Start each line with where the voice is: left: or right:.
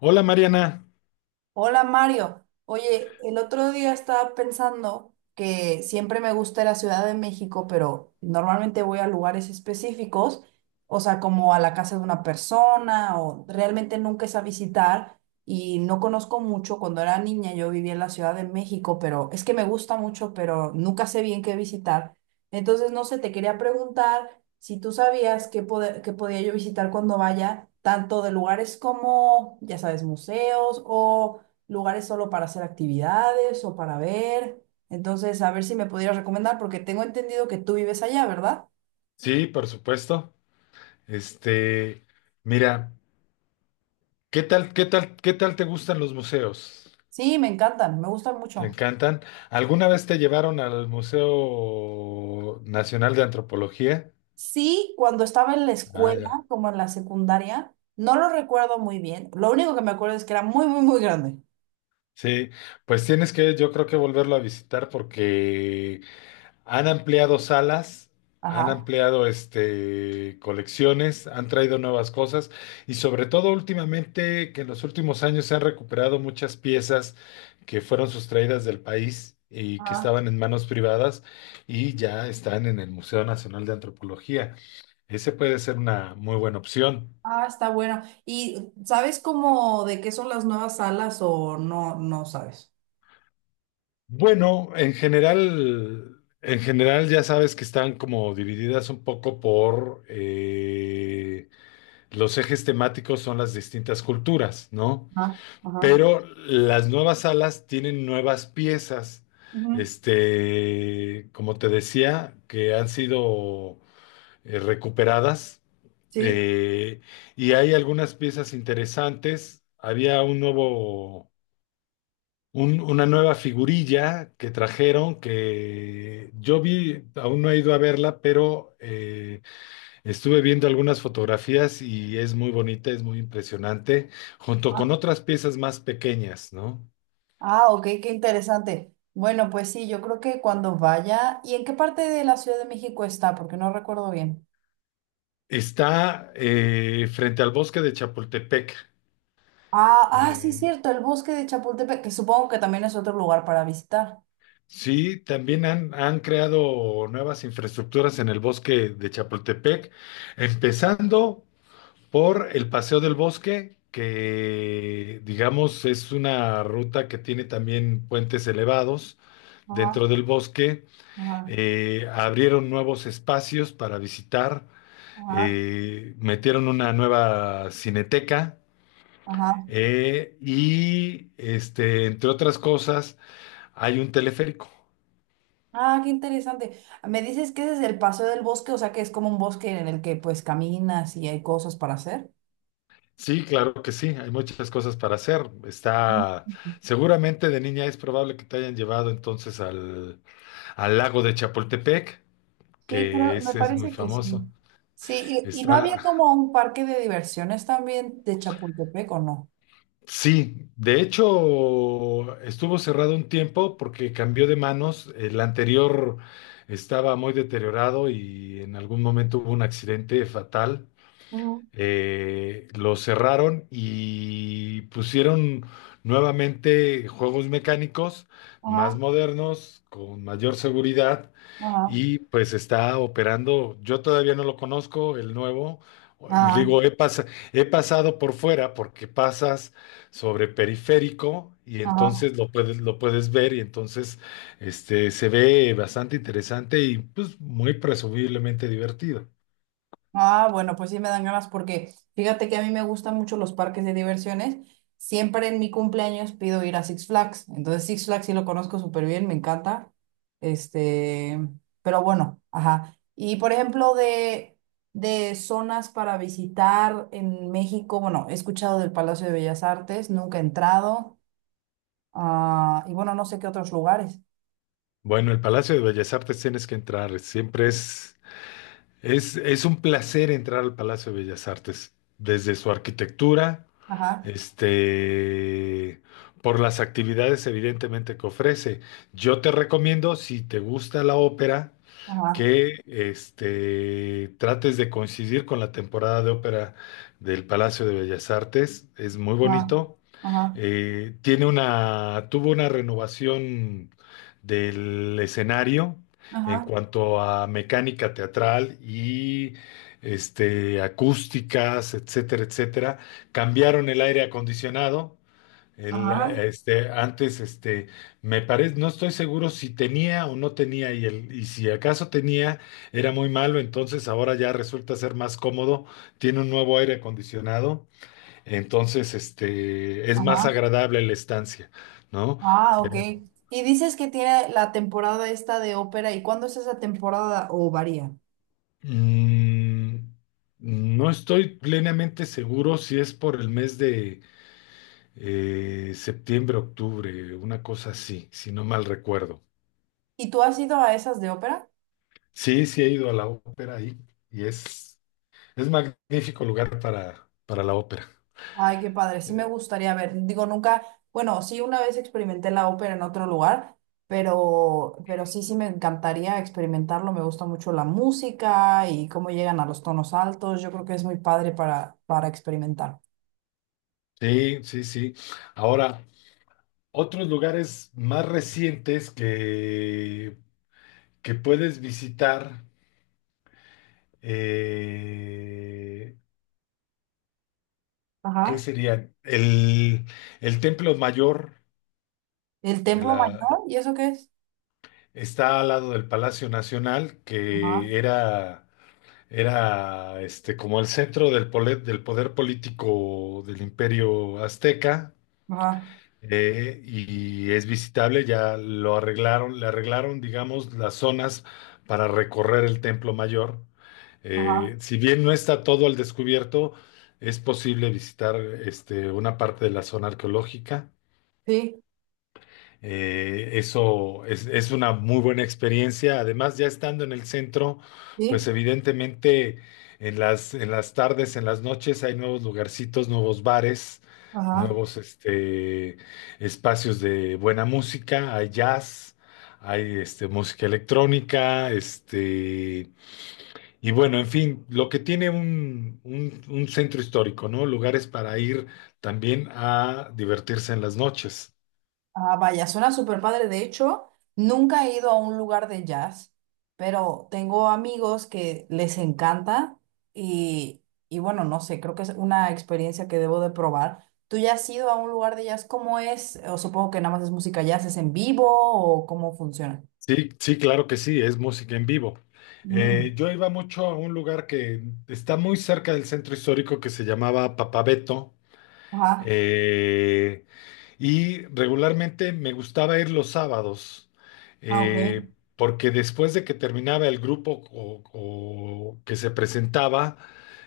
left: Hola Mariana.
right: Hola Mario, oye, el otro día estaba pensando que siempre me gusta la Ciudad de México, pero normalmente voy a lugares específicos, o sea, como a la casa de una persona o realmente nunca es a visitar y no conozco mucho. Cuando era niña yo vivía en la Ciudad de México, pero es que me gusta mucho, pero nunca sé bien qué visitar. Entonces, no sé, te quería preguntar si tú sabías qué podía yo visitar cuando vaya, tanto de lugares como, ya sabes, museos o lugares solo para hacer actividades o para ver. Entonces, a ver si me pudieras recomendar, porque tengo entendido que tú vives allá, ¿verdad?
left: Sí, por supuesto. Este, mira, ¿ qué tal te gustan los museos?
right: Sí, me encantan, me gustan
left: ¿Te
right: mucho.
left: encantan? ¿Alguna vez te llevaron al Museo Nacional de Antropología?
right: Sí, cuando estaba en la
left: Ah,
right: escuela,
left: ya.
right: como en la secundaria, no lo recuerdo muy bien. Lo único que me acuerdo es que era muy, muy, muy grande.
left: Sí, pues tienes que, yo creo que volverlo a visitar porque han ampliado salas, han
right: Ajá.
left: ampliado colecciones, han traído nuevas cosas y sobre todo últimamente que en los últimos años se han recuperado muchas piezas que fueron sustraídas del país y que
right: Ah,
left: estaban en manos privadas y ya están en el Museo Nacional de Antropología. Ese puede ser una muy buena opción.
right: ah, está bueno. ¿Y sabes cómo de qué son las nuevas salas o no, no sabes?
left: Bueno, en general ya sabes que están como divididas un poco por los ejes temáticos son las distintas culturas, ¿no?
right: Ajá, ajá.
left: Pero las nuevas salas tienen nuevas piezas,
right: Ujú.
left: como te decía, que han sido recuperadas
right: Sí.
left: eh, y hay algunas piezas interesantes. Había una nueva figurilla que trajeron que yo vi, aún no he ido a verla, pero estuve viendo algunas fotografías y es muy bonita, es muy impresionante, junto con otras piezas más pequeñas, ¿no?
right: Ah, ok, qué interesante. Bueno, pues sí, yo creo que cuando vaya, ¿y en qué parte de la Ciudad de México está? Porque no recuerdo bien.
left: Está frente al bosque de Chapultepec.
right: Ah, ah, sí,
left: en-
right: cierto, el bosque de Chapultepec, que supongo que también es otro lugar para visitar.
left: sí, también han creado nuevas infraestructuras en el bosque de Chapultepec, empezando por el Paseo del Bosque, que digamos es una ruta que tiene también puentes elevados
right: Ajá,
left: dentro del bosque.
right: ajá,
left: Abrieron nuevos espacios para visitar,
right: ajá,
left: metieron una nueva cineteca,
right: ajá.
left: y, entre otras cosas, hay un teleférico.
right: Ah, qué interesante. Me dices que ese es el paseo del bosque, o sea que es como un bosque en el que pues caminas y hay cosas para hacer.
left: Sí, claro que sí, hay muchas cosas para hacer.
right: Mm.
left: Está, seguramente de niña es probable que te hayan llevado entonces al, al lago de Chapultepec,
right: Sí,
left: que
right: creo, me
left: ese es muy
right: parece que sí.
left: famoso.
right: Sí, y no había
left: Está,
right: como un parque de diversiones también de Chapultepec, ¿o
left: sí, de hecho estuvo cerrado un tiempo porque cambió de manos. El anterior estaba muy deteriorado y en algún momento hubo un accidente fatal.
right: no?
left: Lo cerraron y pusieron nuevamente juegos mecánicos más
right: Ajá,
left: modernos, con mayor seguridad,
right: ajá,
left: y pues está operando, yo todavía no lo conozco, el nuevo,
right: ajá,
left: digo, he pasado por fuera porque pasas sobre periférico y
right: ajá.
left: entonces lo puedes ver, y entonces se ve bastante interesante y pues muy presumiblemente divertido.
right: Ah, bueno, pues sí me dan ganas porque fíjate que a mí me gustan mucho los parques de diversiones. Siempre en mi cumpleaños pido ir a Six Flags. Entonces Six Flags sí lo conozco súper bien, me encanta. Este, pero bueno, ajá. Y por ejemplo, de zonas para visitar en México, bueno, he escuchado del Palacio de Bellas Artes, nunca he entrado. Ah, y bueno, no sé qué otros lugares.
left: Bueno, el Palacio de Bellas Artes tienes que entrar, siempre es un placer entrar al Palacio de Bellas Artes, desde su arquitectura.
right: Ajá,
left: este, por las actividades evidentemente que ofrece. Yo te recomiendo, si te gusta la ópera,
right: ajá,
left: que trates de coincidir con la temporada de ópera del Palacio de Bellas Artes. Es muy
right: ajá,
left: bonito.
right: ajá,
left: Tiene una, tuvo una renovación del escenario en
right: ajá.
left: cuanto a mecánica teatral y acústicas, etcétera, etcétera. Cambiaron el aire acondicionado.
right: Ajá,
left: Antes, me parece, no estoy seguro si tenía o no tenía, y, el, y si acaso tenía, era muy malo, entonces ahora ya resulta ser más cómodo. Tiene un nuevo aire acondicionado, entonces, es más
right: ajá.
left: agradable la estancia, ¿no?
right: Ah, ok. Y dices que tiene la temporada esta de ópera, ¿y cuándo es esa temporada o varía?
left: Mm, no estoy plenamente seguro si es por el mes de septiembre, octubre, una cosa así, si no mal recuerdo.
right: ¿Y tú has ido a esas de ópera?
left: Sí, sí he ido a la ópera ahí y es magnífico lugar para la ópera.
right: Ay, qué padre, sí me gustaría ver. Digo, nunca, bueno, sí una vez experimenté la ópera en otro lugar, pero sí, sí me encantaría experimentarlo. Me gusta mucho la música y cómo llegan a los tonos altos. Yo creo que es muy padre para experimentar.
left: Sí, sí, sí. Ahora, otros lugares más recientes que puedes visitar, eh, ¿qué
right: Ajá.
left: sería? El templo mayor
right: ¿El
left: de
right: templo
left: la,
right: mayor? ¿Y eso qué es?
left: está al lado del Palacio Nacional,
right: Ajá,
left: que era, era como el centro del poder político del Imperio Azteca.
right: ajá,
left: Y es visitable, ya lo arreglaron, le arreglaron, digamos, las zonas para recorrer el templo mayor.
right: ajá.
left: Si bien no está todo al descubierto, es posible visitar una parte de la zona arqueológica.
right: Sí,
left: Eso es una muy buena experiencia. Además, ya estando en el centro, pues
right: sí,
left: evidentemente en las tardes, en las noches hay nuevos lugarcitos, nuevos bares,
right: ajá.
left: nuevos espacios de buena música, hay jazz, hay música electrónica, y bueno, en fin, lo que tiene un, un centro histórico, ¿no? Lugares para ir también a divertirse en las noches.
right: Ah, vaya, suena súper padre. De hecho, nunca he ido a un lugar de jazz, pero tengo amigos que les encanta y, y bueno, no sé, creo que es una experiencia que debo de probar. ¿Tú ya has ido a un lugar de jazz? ¿Cómo es? O supongo que nada más es música jazz, ¿es en vivo o cómo funciona?
left: Sí, sí, claro que sí, es música en vivo.
right: Mm,
left: Yo iba mucho a un lugar que está muy cerca del centro histórico que se llamaba Papabeto,
right: ajá,
left: eh, y regularmente me gustaba ir los sábados,
right: ah, ok,
left: eh, porque después de que terminaba el grupo o que se presentaba,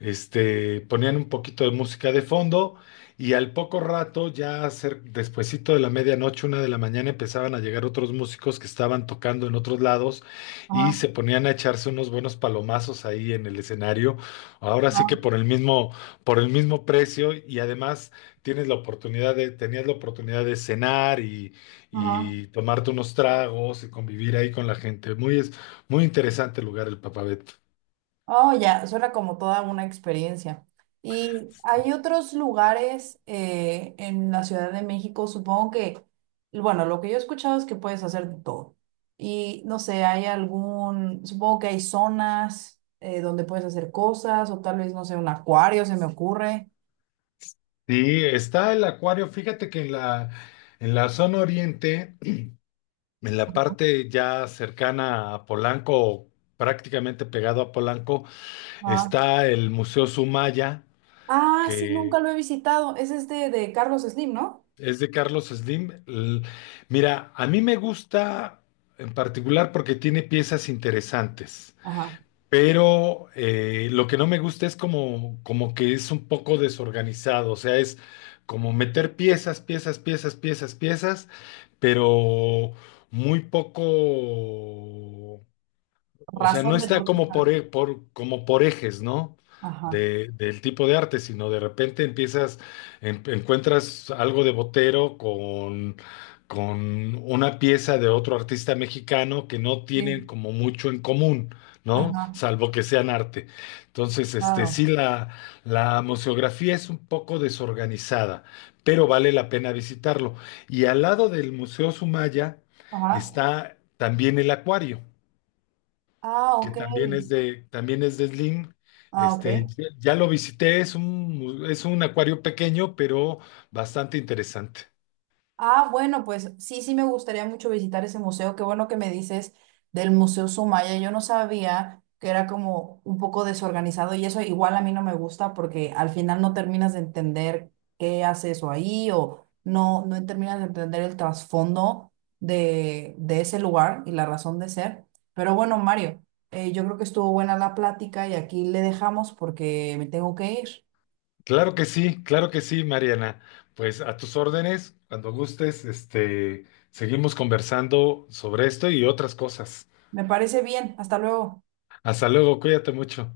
left: ponían un poquito de música de fondo y al poco rato, ya despuesito de la medianoche, una de la mañana, empezaban a llegar otros músicos que estaban tocando en otros lados y
right: ajá,
left: se ponían a echarse unos buenos palomazos ahí en el escenario. Ahora sí que
right: ajá,
left: por el mismo precio, y además tienes la oportunidad de, tenías la oportunidad de cenar
right: ajá.
left: y tomarte unos tragos y convivir ahí con la gente. Muy interesante el lugar, el Papavet.
right: Oh, ya, suena como toda una experiencia. ¿Y hay otros lugares en la Ciudad de México? Supongo que, bueno, lo que yo he escuchado es que puedes hacer de todo. Y no sé, hay algún, supongo que hay zonas donde puedes hacer cosas o tal vez, no sé, un acuario, se me ocurre.
left: Sí, está el acuario. Fíjate que en la zona oriente, en la parte ya cercana a Polanco, o prácticamente pegado a Polanco,
right: Ah.
left: está el Museo Sumaya,
right: Ah, sí, nunca
left: que
right: lo he visitado. Es este de Carlos Slim, ¿no?
left: es de Carlos Slim. Mira, a mí me gusta en particular porque tiene piezas interesantes.
right: Ajá.
left: Pero lo que no me gusta es como que es un poco desorganizado, o sea, es como meter piezas, piezas, piezas, piezas, piezas, pero muy poco, o sea, no
right: Razón de
left: está
right: por qué
left: como
right: está.
left: como por ejes, ¿no?
right: Ajá.
left: Del tipo de arte, sino de repente empiezas, encuentras algo de Botero con una pieza de otro artista mexicano que no tienen
right: Sí.
left: como mucho en común, ¿no?
right: Ajá.
left: Salvo que sean arte. Entonces, sí,
right: Claro.
left: la museografía es un poco desorganizada, pero vale la pena visitarlo. Y al lado del Museo Sumaya
right: Ajá.
left: está también el acuario,
right: Ah,
left: que
right: ok.
left: también es de Slim.
right: Ah, ok.
left: Ya lo visité, es un, es un acuario pequeño, pero bastante interesante.
right: Ah, bueno, pues sí, sí me gustaría mucho visitar ese museo. Qué bueno que me dices del Museo Sumaya. Yo no sabía que era como un poco desorganizado y eso igual a mí no me gusta porque al final no terminas de entender qué hace eso ahí o no, no terminas de entender el trasfondo de ese lugar y la razón de ser. Pero bueno, Mario, yo creo que estuvo buena la plática y aquí le dejamos porque me tengo que ir.
left: Claro que sí, Mariana. Pues a tus órdenes, cuando gustes, seguimos conversando sobre esto y otras cosas.
right: Me parece bien. Hasta luego.
left: Hasta luego, cuídate mucho.